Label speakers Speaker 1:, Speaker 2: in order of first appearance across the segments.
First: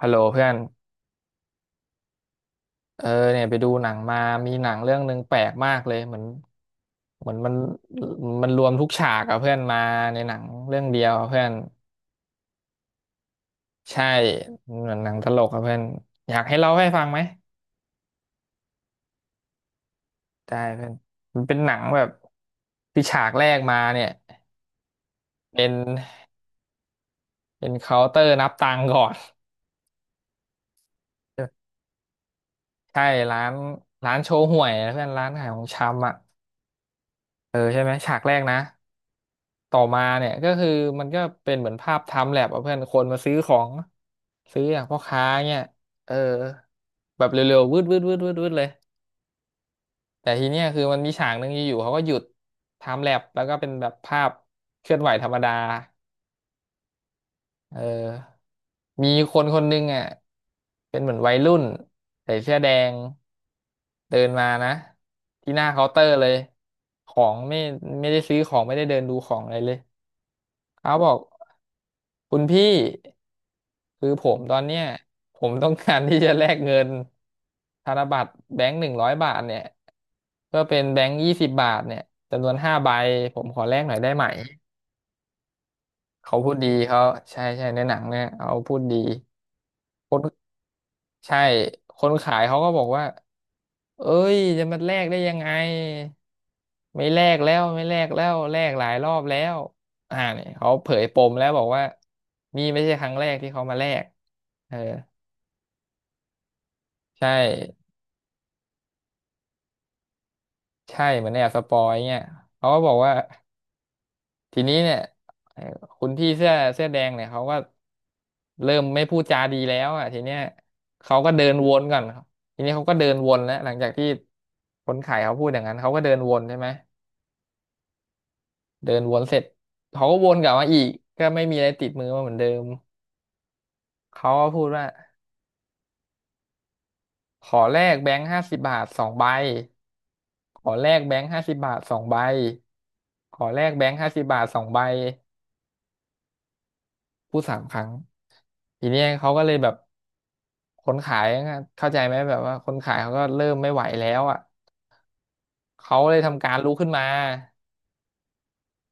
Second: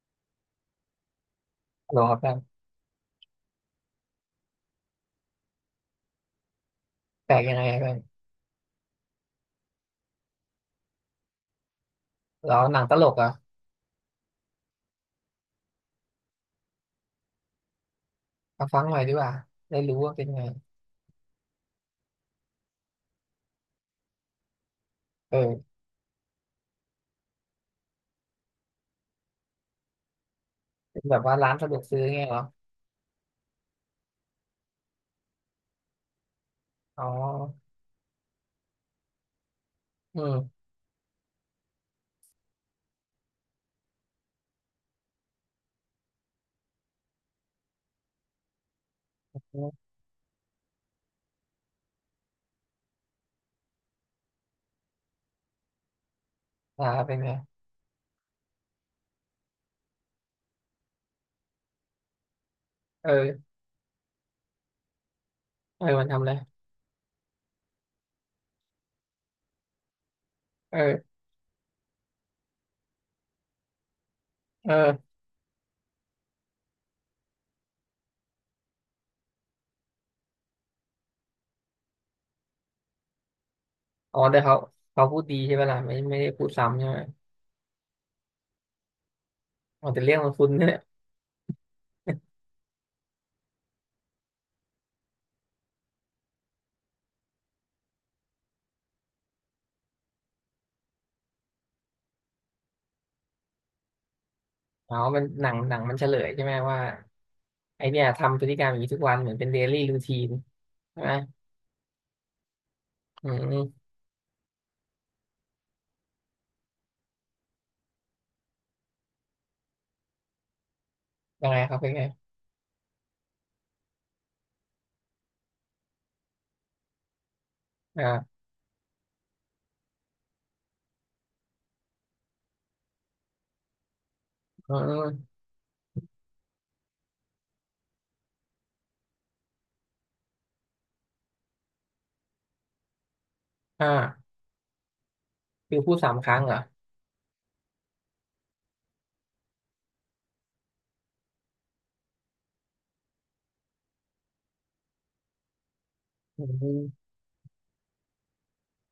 Speaker 1: ฮัลโหลเพื่อน
Speaker 2: โหลครับแฟน
Speaker 1: เออเนี่ยไปดูหนังมามีหนังเรื่องหนึ่งแปลกมากเลยเหมือนเหมื
Speaker 2: แป
Speaker 1: อ
Speaker 2: ล
Speaker 1: น
Speaker 2: ก
Speaker 1: มั
Speaker 2: ยั
Speaker 1: น
Speaker 2: งไงอะแฟน
Speaker 1: มันรวมทุกฉากอะเพื่อนมาในหนังเรื่องเดียวอะเพื่อน
Speaker 2: เราหนังตลกเหรอ่ะ
Speaker 1: ใช่เหมือนหนังตลกอะเพื่อนอยากให้เล่าให้ฟังไหม
Speaker 2: มาฟังหน่อยดีกว่าได้รู้ว่าเป็นไง
Speaker 1: ได้เพื่อนมันเป็นหนังแบบที่ฉากแรกมาเนี่ยเป็
Speaker 2: เออ
Speaker 1: นเป็นเคาน์เตอร์นับตังค์ก่อน
Speaker 2: เป็นแบบว่าร้านสะดวกซื้อไงเหรอ
Speaker 1: ใช่ร้านร้านโชว์ห่วยนะเพื่อนร้านขายของชำอ่ะ
Speaker 2: อ๋อ
Speaker 1: เออใช่ไหมฉากแรกนะ ต่อมา
Speaker 2: อื
Speaker 1: เนี่ยก็
Speaker 2: ม
Speaker 1: คือมันก็เป็นเหมือนภาพไทม์แลปอะเพื่อนคนมาซื้อของซื้ออย่างพ่อค้าเนี่ยเออแบบเร็วๆวืดวืดวืดวืดวืดเลยแต่ทีเนี้ยคือมันมีฉากหนึ่งอยู่ๆเขาก็หยุดไทม์แลปแล้วก็เป็นแบบภาพเคลื่อนไหวธรรมดา
Speaker 2: อ่าเป็นไง
Speaker 1: เออมีคนคนหนึ่งอ่ะเป็นเหมือนวัยรุ่นใส่เสื้อแดง
Speaker 2: เออ
Speaker 1: เดินมานะที่หน้า
Speaker 2: เอ
Speaker 1: เคา
Speaker 2: อ
Speaker 1: น์เตอ
Speaker 2: มัน
Speaker 1: ร์
Speaker 2: ทำ
Speaker 1: เล
Speaker 2: อะไร
Speaker 1: ยของไม่ได้ซื้อของไม่ได้เดินดูของอะไรเลย เขาบ
Speaker 2: เออ
Speaker 1: อกคุณพี่คือผมตอนเนี้ย
Speaker 2: เออ
Speaker 1: ผมต้องการที่จะแลกเงินธนบัตรแบงค์หนึ่งร้อยบาทเนี่ยก็เป็นแบงค์ยี่สิบบาทเนี่ยจำนวนห้าใบผมขอแลกหน่อยได้
Speaker 2: อ๋อ
Speaker 1: ไหม
Speaker 2: แต่เขาเขาพูดดีใช่ไหมล่ะไม่ได้
Speaker 1: เขา
Speaker 2: พู
Speaker 1: พู
Speaker 2: ด
Speaker 1: ดดี
Speaker 2: ซ้ำใช่ไหม
Speaker 1: เขาใช่ใช่ในหนังเนี่ยเขาพูดดี
Speaker 2: อ๋อแต่
Speaker 1: ค
Speaker 2: เรื่องมัน
Speaker 1: น
Speaker 2: คุ้นเนี่ย
Speaker 1: ใช่คนขายเขาก็บอกว่าเอ้ยจะมาแลกได้ยังไง ไม่แลกแล้วไม่แลกแล้วแลกหลายรอบแล้วอ่าเนี่ยเขาเผยปมแล้วบอกว่านี่ไม่ใช่ครั้งแรกที่เขามาแลกเออ
Speaker 2: อ๋อมันหนังมันเฉลยใช่ไหมว่า
Speaker 1: ใช่
Speaker 2: ไอเนี่ยทำพฤติกรรมอย่างนี้ทุกวันเหมือนเป็นเดลี่รูทีนใช่
Speaker 1: ใช่
Speaker 2: ไหม
Speaker 1: เหมือนแอบสปอยเงี่ยเขาก็บอกว่า
Speaker 2: อืม
Speaker 1: ทีนี้เนี่ยเอ่อคุณพี่เสื้อแดงเนี่ยเขาก็เริ่มไม่พูดจาดีแล้วอ่ะทีเนี้ยเขาก็เดิ
Speaker 2: ยัง
Speaker 1: น
Speaker 2: ไง
Speaker 1: ว
Speaker 2: ครับ
Speaker 1: น
Speaker 2: เป็น
Speaker 1: ก่อน
Speaker 2: ไง
Speaker 1: ทีนี้เขาก็เดินวนแล้วหลังจากที่คนขายเขาพูดอย่างนั้นเขาก็เดินวนใช่ไหม
Speaker 2: อ่า
Speaker 1: เดินวนเสร็จเขาก็วนกลับมาอีกก็ไม่มีอะไรติดมือมาเหมือนเดิมเขาก็พูด
Speaker 2: อื
Speaker 1: ว่า
Speaker 2: ม
Speaker 1: ขอแลกแบงค์ห้าสิบบาทสองใบขอแลกแบงค์ห้าสิบบาทสองใบขอแลก
Speaker 2: อ
Speaker 1: แบงค์ห้าสิบ
Speaker 2: ่า
Speaker 1: บาทสองใบ
Speaker 2: คือพูดสามครั้งเหรอ
Speaker 1: พูดสามครั้งทีเนี้ยเขาก็เลยแบบคนขายอะเข้าใจไหมแบบว่าคนขายเขาก็เริ่มไม่ไหวแล้วอ่ะเขาเลยทำ
Speaker 2: อื
Speaker 1: การลุกขึ้นมา
Speaker 2: ม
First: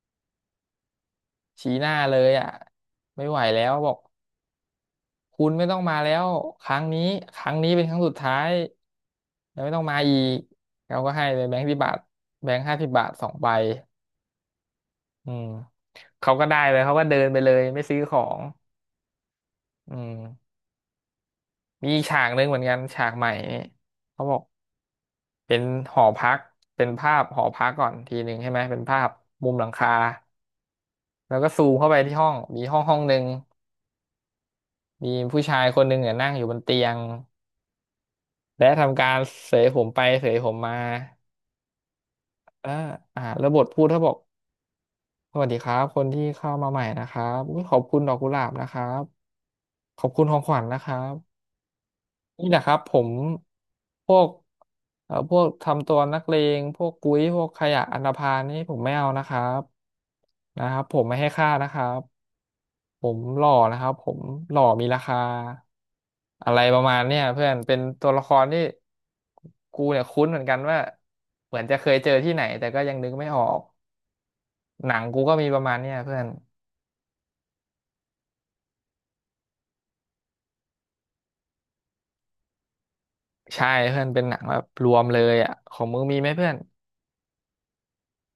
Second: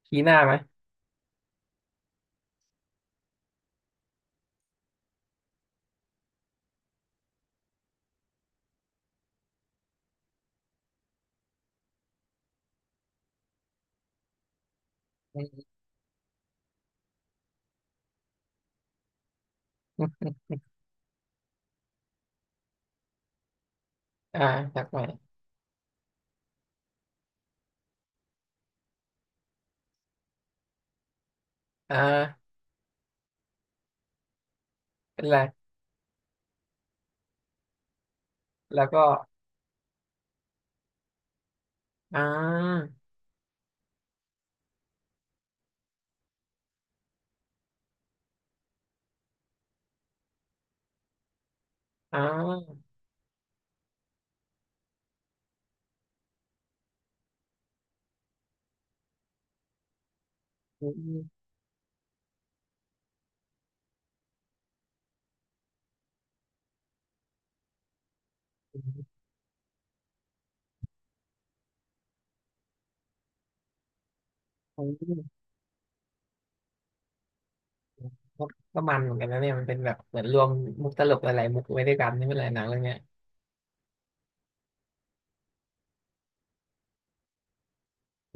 Speaker 2: ชี้หน้าไหม
Speaker 1: ชี้หน้าเลยอ่ะไม่ไหวแล้วบอกคุณไม่ต้องมาแล้วครั้งนี้ครั้งนี้เป็นครั้งสุดท้ายแล้วไม่ต้องมาอีกเขาก็ให้ไปแบงค์สิบบาทแบงค์ห้าสิบบาทสองใบอื
Speaker 2: อื
Speaker 1: ม
Speaker 2: ม
Speaker 1: เขาก็ได้เลยเขาก็เดินไปเลยไม่ซื้อของอืมมีอีกฉากหนึ่งเหมือนกันฉากใหม่นี่เขาบอ
Speaker 2: อ่า
Speaker 1: ก
Speaker 2: จากใหม่
Speaker 1: เป็นหอพักเป็นภาพหอพักก่อนทีหนึ่งใช่ไหมเป็นภาพมุมหลังคาแล้วก็ซูมเข้าไป
Speaker 2: อ่
Speaker 1: ที่ห้อง
Speaker 2: า
Speaker 1: มีห้องหนึ่งมี
Speaker 2: เป็นไร
Speaker 1: ผู้ชายคนหนึ่งเนี่ยนั่งอยู่บนเตียงและ
Speaker 2: แล้วก็
Speaker 1: ทำการเสยผมไปเสยผมมา
Speaker 2: อ่
Speaker 1: อ่า
Speaker 2: า
Speaker 1: แล้วบทพูดเขาบอกสวัสดีครับคนที่เข้ามาใหม่นะครับอุ๊ยขอบคุณดอกกุหลาบนะครับขอบคุณของขวัญนะครับ
Speaker 2: อ่
Speaker 1: นี่แหละครับ
Speaker 2: า
Speaker 1: ผมพวกพวกทำตัวนักเลงพวกกุ้ยพวกขยะอันธพาลนี่ผมไม่เอานะครับนะครับ
Speaker 2: อื
Speaker 1: ผมไม่
Speaker 2: ม
Speaker 1: ให้ค่านะครับผมหล่อนะครับผมหล่อมีราคาอะไรประมาณเนี่ยเพื่อนเป็นตัวละครที่
Speaker 2: อืม
Speaker 1: กูเนี่ยคุ้นเหมือนกันว่าเหมือนจะเคยเจอที่ไหนแต่ก็ยังนึกไม่ออก
Speaker 2: อื
Speaker 1: หนังกูก็
Speaker 2: ม
Speaker 1: มีประมาณเนี่ยเพื่อน
Speaker 2: ก็มันเหมือนกันนะเนี่ยมันเป็นแบบเหมือนรวมมุกตลกหลายๆมุกไว้ด้วยกันนี่เป็นไรหนังเรื่องเนี้ย
Speaker 1: ใช่เพื่อนเป็นหนังแบบรวมเลยอ่ะของมึงมีไหมเพื่อน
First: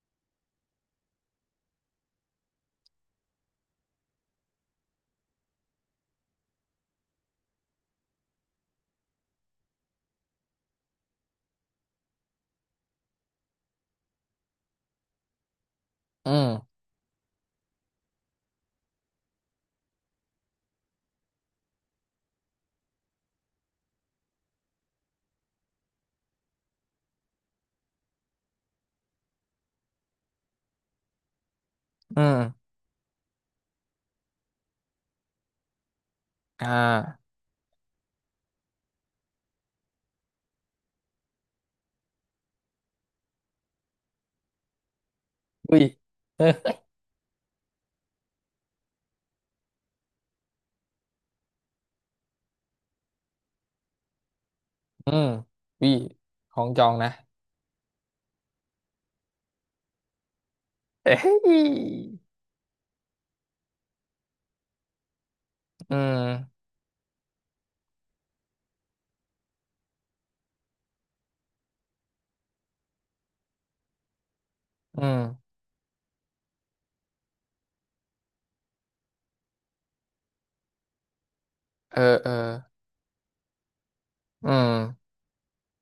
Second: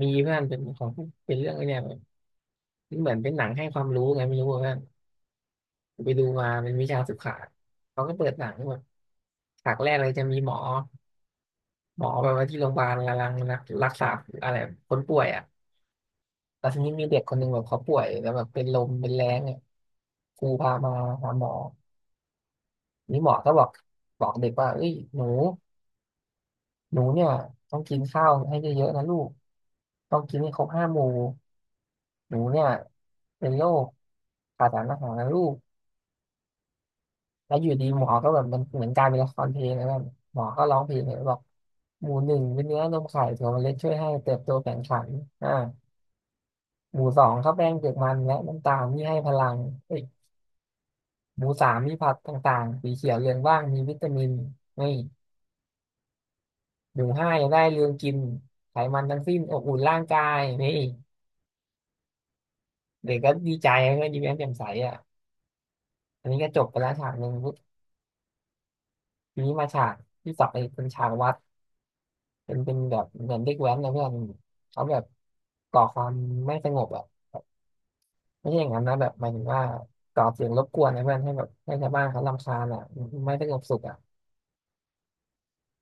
Speaker 2: มีเพื่อนเป็นของเป็นเรื่องไอ้เนี่ยมันเหมือนเป็นหนังให้ความรู้ไงไม่รู้ว่าเพื่อนไปดูมาเป็นวิชาศึกษาเขาก็เปิดหนังแบบฉากแรกเลยจะมีหมอหมอแบบว่าที่โรงพยาบาลกำลังรักษาอะไรคนป่วยอ่ะ
Speaker 1: อืม
Speaker 2: แต่ทีนี้มีเด็กคนหนึ่งแบบเขาป่วยแล้วแบบเป็นลมเป็นแรงเนี่ยครูพามาหาหมอนี่หมอก็บอกบอกเด็กว่าเอ้ยหนูหนูเนี่ยต้องกินข้าวให้เยอะๆนะลูกต้องกินให้ครบห้าหมู่
Speaker 1: อื
Speaker 2: หนู
Speaker 1: ม
Speaker 2: เนี่ยเป็นโรคขาดสารอาหารนะลูก
Speaker 1: อ่า
Speaker 2: แล้วอยู่ดีหมอก็แบบมันเหมือนกลารเป็นละครเพลงนะแบบหมอก็ร้องเพลงเลยบอกหมู่หนึ่งเป็นเนื้อนมไข่ถั่วเมล็ดช่วยให้เติบโตแข็งขันอ่า
Speaker 1: อุ้ยเออ
Speaker 2: หมู่สองข้าวแป้งเปลือกมันและน้ำตาลที่ให้พลังเอ้ย หมูสามมีผักต่างๆสีเขียวเรืองว่างมีวิตามินนี่
Speaker 1: อืมอุ้ยของจอง
Speaker 2: หนู
Speaker 1: นะ
Speaker 2: ห้ายังได้เรืองกินไขมันทั้งสิ้นอบอุ่นร่างกายนี่
Speaker 1: เอ้ย
Speaker 2: เด็กก็ดีใจก็ยิ้มแย้มแจ่มใสอ่ะ
Speaker 1: อื
Speaker 2: อันนี้ก็จ
Speaker 1: ม
Speaker 2: บไปแล้วฉากหนึ่งปุ๊บทีนี้มาฉากที่สองไอ้เป็นฉากวัดเป็นแบบเหมือนเด็กแว้นนะเพื่อนเขาแบ
Speaker 1: อื
Speaker 2: บ
Speaker 1: ม
Speaker 2: ก่อความไม่สงบอ่ะไม่ใช่อย่างนั้นนะแบบหมายถึงว่าก่อเสียงรบกวนนะเพื่อนให้แบบให้ชาว
Speaker 1: เอ
Speaker 2: บ้าน
Speaker 1: อ
Speaker 2: เขา
Speaker 1: เออ
Speaker 2: รำคาญอ่ะไม่สงบสุขอ่ะ
Speaker 1: อืม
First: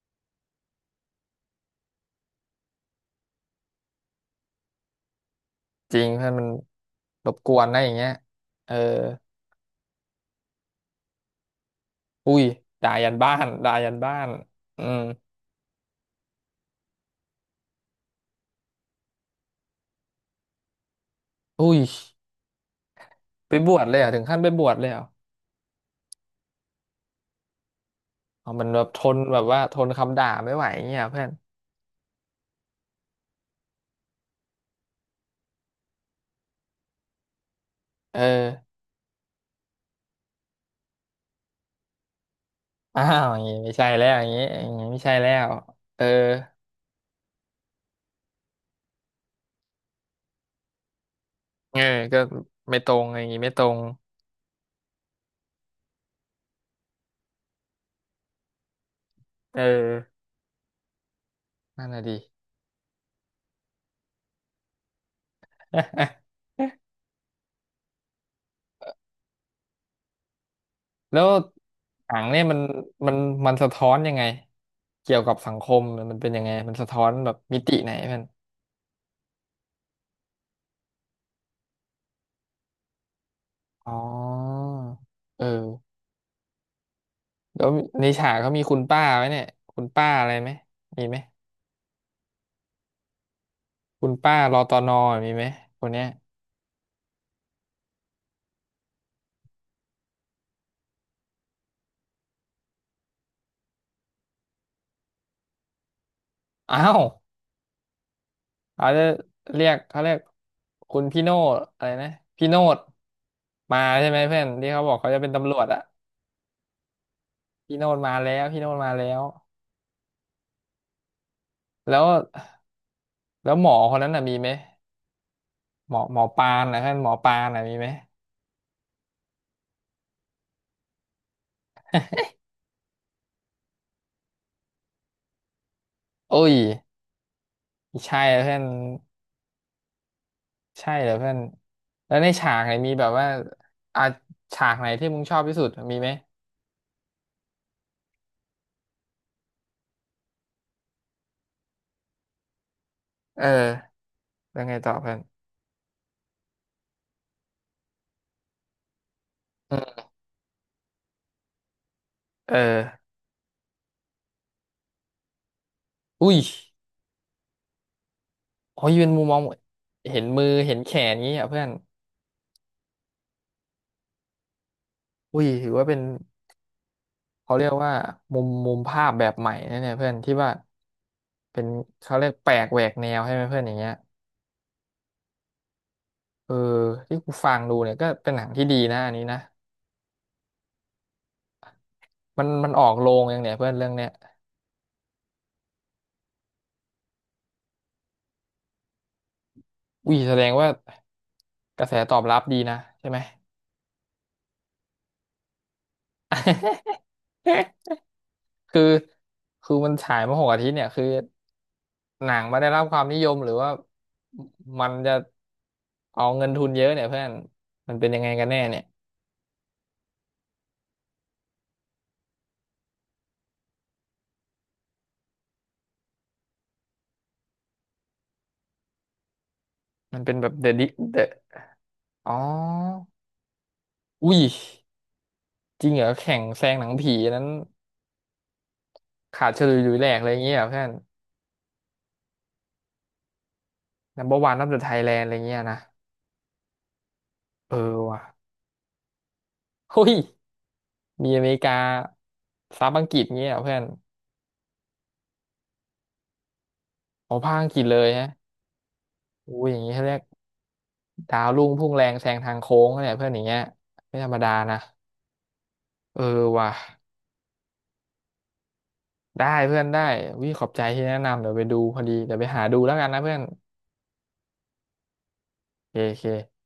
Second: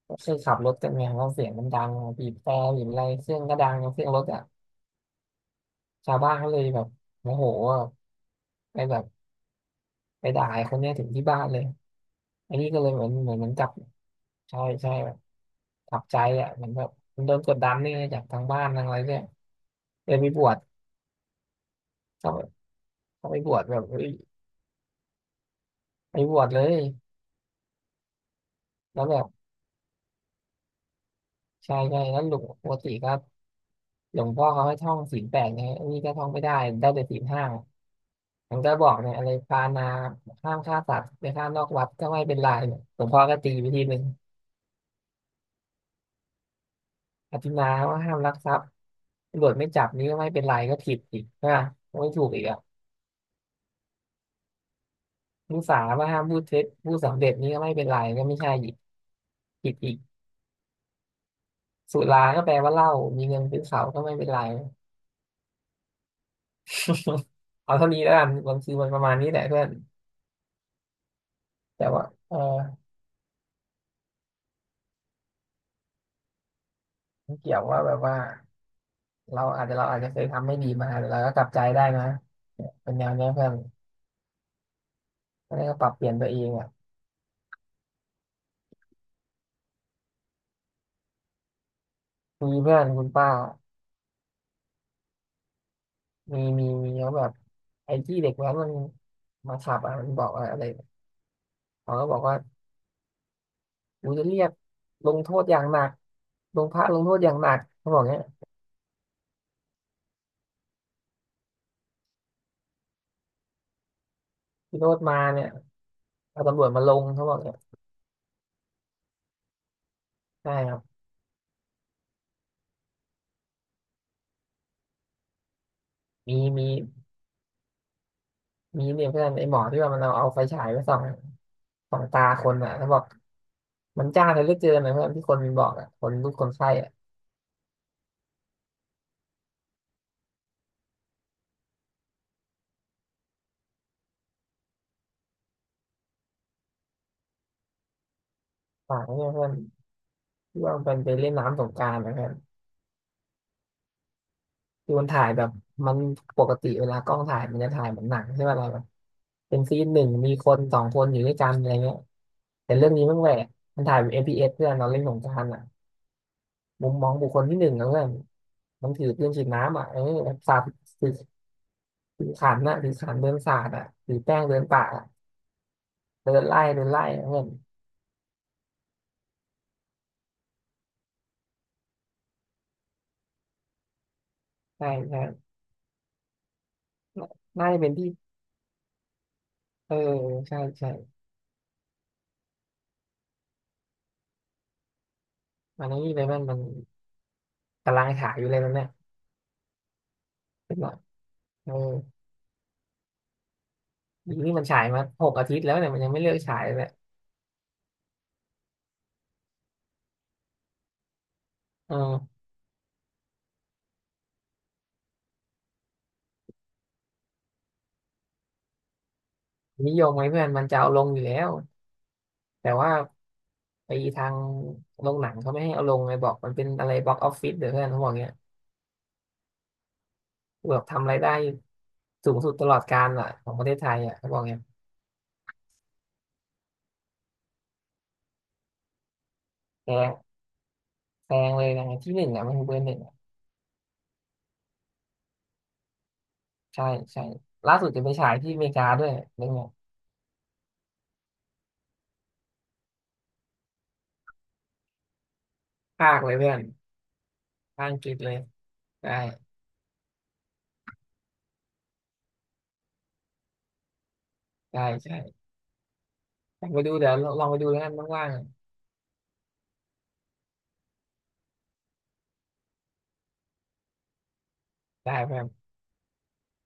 Speaker 2: ก็คือขับรถกันไงเพราะเสียงมันดังบีบแตรบีบอะไรเสียงก็ดังเสียงรถอ่ะ
Speaker 1: จริง
Speaker 2: ชาว
Speaker 1: เพื่อ
Speaker 2: บ้า
Speaker 1: น
Speaker 2: น
Speaker 1: มัน
Speaker 2: เขาเลยแบบ
Speaker 1: ร
Speaker 2: โม
Speaker 1: บ
Speaker 2: โห
Speaker 1: กวนนะ
Speaker 2: อะ
Speaker 1: อย่างเงี้ยเออ
Speaker 2: ไปแบบไปด่าไอ้คนเนี้ยถึงที่บ้านเลย
Speaker 1: อุ้ย
Speaker 2: อันนี้ก็เล
Speaker 1: ด่า
Speaker 2: ยเหมือ
Speaker 1: ยั
Speaker 2: น
Speaker 1: น
Speaker 2: เห
Speaker 1: บ้า
Speaker 2: มือนเห
Speaker 1: น
Speaker 2: มือนจับ
Speaker 1: ด่ายันบ้าน
Speaker 2: ใช่
Speaker 1: อื
Speaker 2: ใช่
Speaker 1: ม
Speaker 2: แบบขับใจอ่ะเหมือนแบบมันโดนกดดันนี่จากทางบ้านทางอะไรเนี่ยเลยไปบวช
Speaker 1: อุ้ย
Speaker 2: เขาเขาไปบ
Speaker 1: ไป
Speaker 2: วช
Speaker 1: บ
Speaker 2: แบ
Speaker 1: วช
Speaker 2: บ
Speaker 1: เลย
Speaker 2: เฮ้
Speaker 1: เหร
Speaker 2: ย
Speaker 1: อ่ะถึงขั้นไปบวชเลยเหรอ่ะ
Speaker 2: ไปบวชเลย
Speaker 1: อ๋อมันแบบท
Speaker 2: แล้ว
Speaker 1: น
Speaker 2: แบบ
Speaker 1: แบบว่าทนคำด่าไม่ไหวอย่างเงี้ยเพื่อน
Speaker 2: ใช่ใช่แล้วหลวงปกติก็หลวงพ่อเขาให้ท่องศีลแปดไงอันนี้ก็ท่องไม่ได้ได้แต่ศีลห้า
Speaker 1: เออ
Speaker 2: มันก็บอกเนี่ยอะไรปานาห้ามฆ่าสัตว์ไปฆ่านอกวัดก็ไม่เป็นไรหล
Speaker 1: อ้า
Speaker 2: วงพ่อ
Speaker 1: ว
Speaker 2: ก็
Speaker 1: อย่าง
Speaker 2: ตี
Speaker 1: งี้
Speaker 2: ไป
Speaker 1: ไม่
Speaker 2: ที
Speaker 1: ใช่
Speaker 2: หนึ่ง
Speaker 1: แล้วอย่างงี้อย่างงี้ไม่ใช่แล้วเออ
Speaker 2: อธินาว่าห้ามลักทรัพย์ ตำรวจไม่จับนี่ก็ไม่เป็นไรก็ผิดอีกนะ
Speaker 1: เออ
Speaker 2: ไม่
Speaker 1: ก็
Speaker 2: ถูกอีกอ่ะ
Speaker 1: ไม่ตรงอย่างงี้ไม่ตรง
Speaker 2: ผู้สาว่าห้ามพูดเท็จผู้สำเร็จนี่ก็ไม่เป็นไรก็ไม่ใช่อีก
Speaker 1: เออ
Speaker 2: ผิดอีก
Speaker 1: นั่น
Speaker 2: สุ
Speaker 1: น่ะดิ
Speaker 2: ราก็แปลว่าเหล้ามีเงินซื้อเขาก็ไม่เป็นไร เอาเท่านี้แล้วกันบางทีมันประมาณนี้แหละเพื่อน
Speaker 1: แล้ว
Speaker 2: แต่ว่า
Speaker 1: หนัง
Speaker 2: เออ
Speaker 1: เนี่ยมันมันสะท้อนยังไงเกี่ยวกับสังคมมันเป็นยังไงมันสะท้อนแบ
Speaker 2: มั
Speaker 1: บ
Speaker 2: นเกี่
Speaker 1: มิ
Speaker 2: ยว
Speaker 1: ติ
Speaker 2: ว่า
Speaker 1: ไหน
Speaker 2: แบบ
Speaker 1: เพื่
Speaker 2: ว่า
Speaker 1: อน
Speaker 2: เราอาจจะเคยทำไม่ดีมาแต่เราก็กลับใจได้นะเนี่ยเป็นแนวเนี้ยเพื่อน
Speaker 1: อ๋อเออ
Speaker 2: ก็ได้วก็ปรับเปลี่ยนตัวเองอ่ะ
Speaker 1: แล้วในฉากเขามีคุณป้าไหมเนี่ยคุณป้าอะไรไหมมีไหม
Speaker 2: คุยเพื่อนคุณป้า
Speaker 1: คุณป้ารอตอนอมีไหมคนเนี้ย
Speaker 2: มีเขาแบบไอ้ที่เด็กแว้นมันมาขับอ่ะมันบอกว่าอะไรเขาก็บอกว่า โอ้จะเรียกลงโทษอย่างหนักลงพ
Speaker 1: อ้า
Speaker 2: ระล
Speaker 1: ว
Speaker 2: งโทษอย่างหนักเขาบอกเนี้ย
Speaker 1: เขาจะเรียกเขาเรียกคุณพี่โนดอะไรนะพี่โนดมาใช่ไหมเพื่อนที่
Speaker 2: พี่
Speaker 1: เขา
Speaker 2: โร
Speaker 1: บอก
Speaker 2: ด
Speaker 1: เขา
Speaker 2: มา
Speaker 1: จะเป็น
Speaker 2: เนี่ย
Speaker 1: ตำรวจอะ
Speaker 2: เอาตำรวจมาลงเขาบอกเนี้ย
Speaker 1: พี่โนดมาแล้วพี่โนดมาแล้ว
Speaker 2: ใช่ครับ
Speaker 1: แล้วแล้วหมอคนนั้นน่ะมีไหม หมอ
Speaker 2: มี
Speaker 1: ปาน
Speaker 2: มี
Speaker 1: นะเพื่อนหมอปานนะมีไหม
Speaker 2: มีเนี่ยเพื่อนไอ้หมอที่ว่ามันเอาไฟฉายไปส่องส่องตาคนอ่ะเขาบอกมันจ้าเลยเหลือเกินนะเพื่อนที่คนมันบอกอ่ะคนทุกค
Speaker 1: โอ้
Speaker 2: น
Speaker 1: ย
Speaker 2: ไข้อ่ะ
Speaker 1: ใช่เหรอเพื่อนใช่เหรอเพื่อนแล้วในฉากไหนมีแบบว่าอ่ะฉากไหนที่มึงชอบที่สุดมีไหม
Speaker 2: ฝากไว้เนี่ยเพื่อนที่ว่ามันเป็นไปเล่นน้ำสงกรานต์นะเพื่อน
Speaker 1: เออแล้วไงต่
Speaker 2: คื
Speaker 1: อ
Speaker 2: อมัน
Speaker 1: เพื่อน
Speaker 2: ถ่ายแบบมันปกติเวลากล้องถ่ายมันจะถ่ายเหมือนหนังใช่ไหมเราแบบเป็น
Speaker 1: อื
Speaker 2: ซีนห
Speaker 1: ม
Speaker 2: นึ่งมีคนสองคนอยู่ด้วยกันอะไรเงี้ย
Speaker 1: เออ
Speaker 2: แต่เรื่องนี้มันแหวกมันถ่ายแบบ FPS เอสเพื่อนเราเล่นสงครามอ่ะ
Speaker 1: อุ้ย
Speaker 2: มุมมองบุคคลที่หนึ่งนะเพื่อน
Speaker 1: โอ้
Speaker 2: มัน
Speaker 1: ย
Speaker 2: ถื
Speaker 1: เป็
Speaker 2: อ
Speaker 1: น
Speaker 2: เค
Speaker 1: มุม
Speaker 2: รื่อง
Speaker 1: มอง
Speaker 2: ฉีดน้ำอ่ะเออ
Speaker 1: เห็น
Speaker 2: แบบ
Speaker 1: มือ
Speaker 2: สาด
Speaker 1: เห็นแข
Speaker 2: ถื
Speaker 1: น
Speaker 2: อ
Speaker 1: งี้อ่ะเพื่อน
Speaker 2: ถือขันน่ะถือขันเดินสาดอ่ะถือแป้งเดินป่าอะ
Speaker 1: อุ้ยถือว่าเป็น
Speaker 2: เดินไล่อะเพื่อน
Speaker 1: เขาเรียกว่ามุมภาพแบบใหม่นะเนี่ยเพื่อนที่ว่าเป็นเขาเรียกแปลกแหวกแนวใช่ไหมเพื่อนอย่างเงี้ย
Speaker 2: ใช่ใช่
Speaker 1: เออที่
Speaker 2: น่า
Speaker 1: กูฟัง
Speaker 2: น่า
Speaker 1: ดู
Speaker 2: จะเป็
Speaker 1: เนี่
Speaker 2: น
Speaker 1: ยก็
Speaker 2: ที่
Speaker 1: เป็นหนังที่ดีนะอันนี้นะ
Speaker 2: เออใช่ใช่
Speaker 1: มันออกโรงยังเนี่ยเพื่อนเรื่องเนี้ย
Speaker 2: มันนี่เลยมันมันกำลังถ่ายอยู่เลยมันเนี่ย
Speaker 1: อุ้ยแสดงว่า
Speaker 2: เป็นหลักเออ
Speaker 1: กระแสตอบรับดีนะใช่ไหม
Speaker 2: นี่มันฉายมาหกอาทิตย์แล้วเนี่ยมันยังไม่เลิกฉายเลย
Speaker 1: คือคือมันฉายมาหกอาทิตย์เนี่ยคือ
Speaker 2: เอ
Speaker 1: หนั
Speaker 2: อ
Speaker 1: งมาได้รับความนิยมหรือว่ามันจะเอาเงินทุนเยอะเนี่ยเพื่อนมันเป็นยังไงกันแน่เนี่ย
Speaker 2: นิยมไหมเพื่อนมันจะเอาลงอยู่แล้วแต่ว่าไอ้ทางโรงหนังเขาไม่ให้เอาลงไงบอกมันเป็นอะไรบ็อกออฟฟิศเดี๋ยวเพื่อนเขาบอกเงี้ย
Speaker 1: มันเป็นแบบเดอะ
Speaker 2: แบบ
Speaker 1: ดิ
Speaker 2: ทำ
Speaker 1: เด
Speaker 2: ราย
Speaker 1: อะ
Speaker 2: ได้
Speaker 1: อ๋
Speaker 2: สู
Speaker 1: อ
Speaker 2: งสุดตลอดกาลอ่ะของประเทศไทยอ่ะเขา
Speaker 1: อุ้
Speaker 2: บอ
Speaker 1: ย
Speaker 2: กเงี้ย
Speaker 1: จริงเหรอแข่งแซงหนังผีอันนั้นขาดเฉลุยห
Speaker 2: แพ
Speaker 1: ลุยแหลกอะไร
Speaker 2: ง
Speaker 1: อย่างเงี้ยเหรอเพื่อน
Speaker 2: แพงเลยนะที่หนึ่งอ่ะมันคือเบอร์หนึ่งอะ
Speaker 1: นัมเบอร์วันนับเดอะไทยแลนด์อะไรเงี้ยนะ
Speaker 2: ใช่ใช่
Speaker 1: เอ
Speaker 2: ล่า
Speaker 1: อ
Speaker 2: สุดจะไป
Speaker 1: ว่ะ
Speaker 2: ฉายที่อเมริกาด้วยเรื่องเนี้ย
Speaker 1: เฮ้ย มีอเมริกาซับอังกฤษเงี้ยเหรอเพื่อน
Speaker 2: ภาคเลยเพื่อน
Speaker 1: โอ้ภาคอังกฤษ
Speaker 2: ภาค
Speaker 1: เล
Speaker 2: อัง
Speaker 1: ย
Speaker 2: กฤษ
Speaker 1: ฮะ
Speaker 2: เลยได้
Speaker 1: อู้ยอย่างนี้เขาเรียกดาวรุ่งพุ่งแรงแซงทางโค้งเนี่ยเพื่อนอย่างเงี้ยไม่ธรรมดานะ
Speaker 2: ได้ใช่
Speaker 1: เออ
Speaker 2: ลอ
Speaker 1: ว่ะ
Speaker 2: งไปดูเดี๋ยวลองไปดูแล้วกันว่าง
Speaker 1: ได้เพื่อนวิขอบใจที่แนะนำเดี๋ยวไปดูพอดีเดี๋ยวไปหาดูแล้วกันนะเพื่อน
Speaker 2: ๆได้เพื่อน
Speaker 1: โอเคโอเค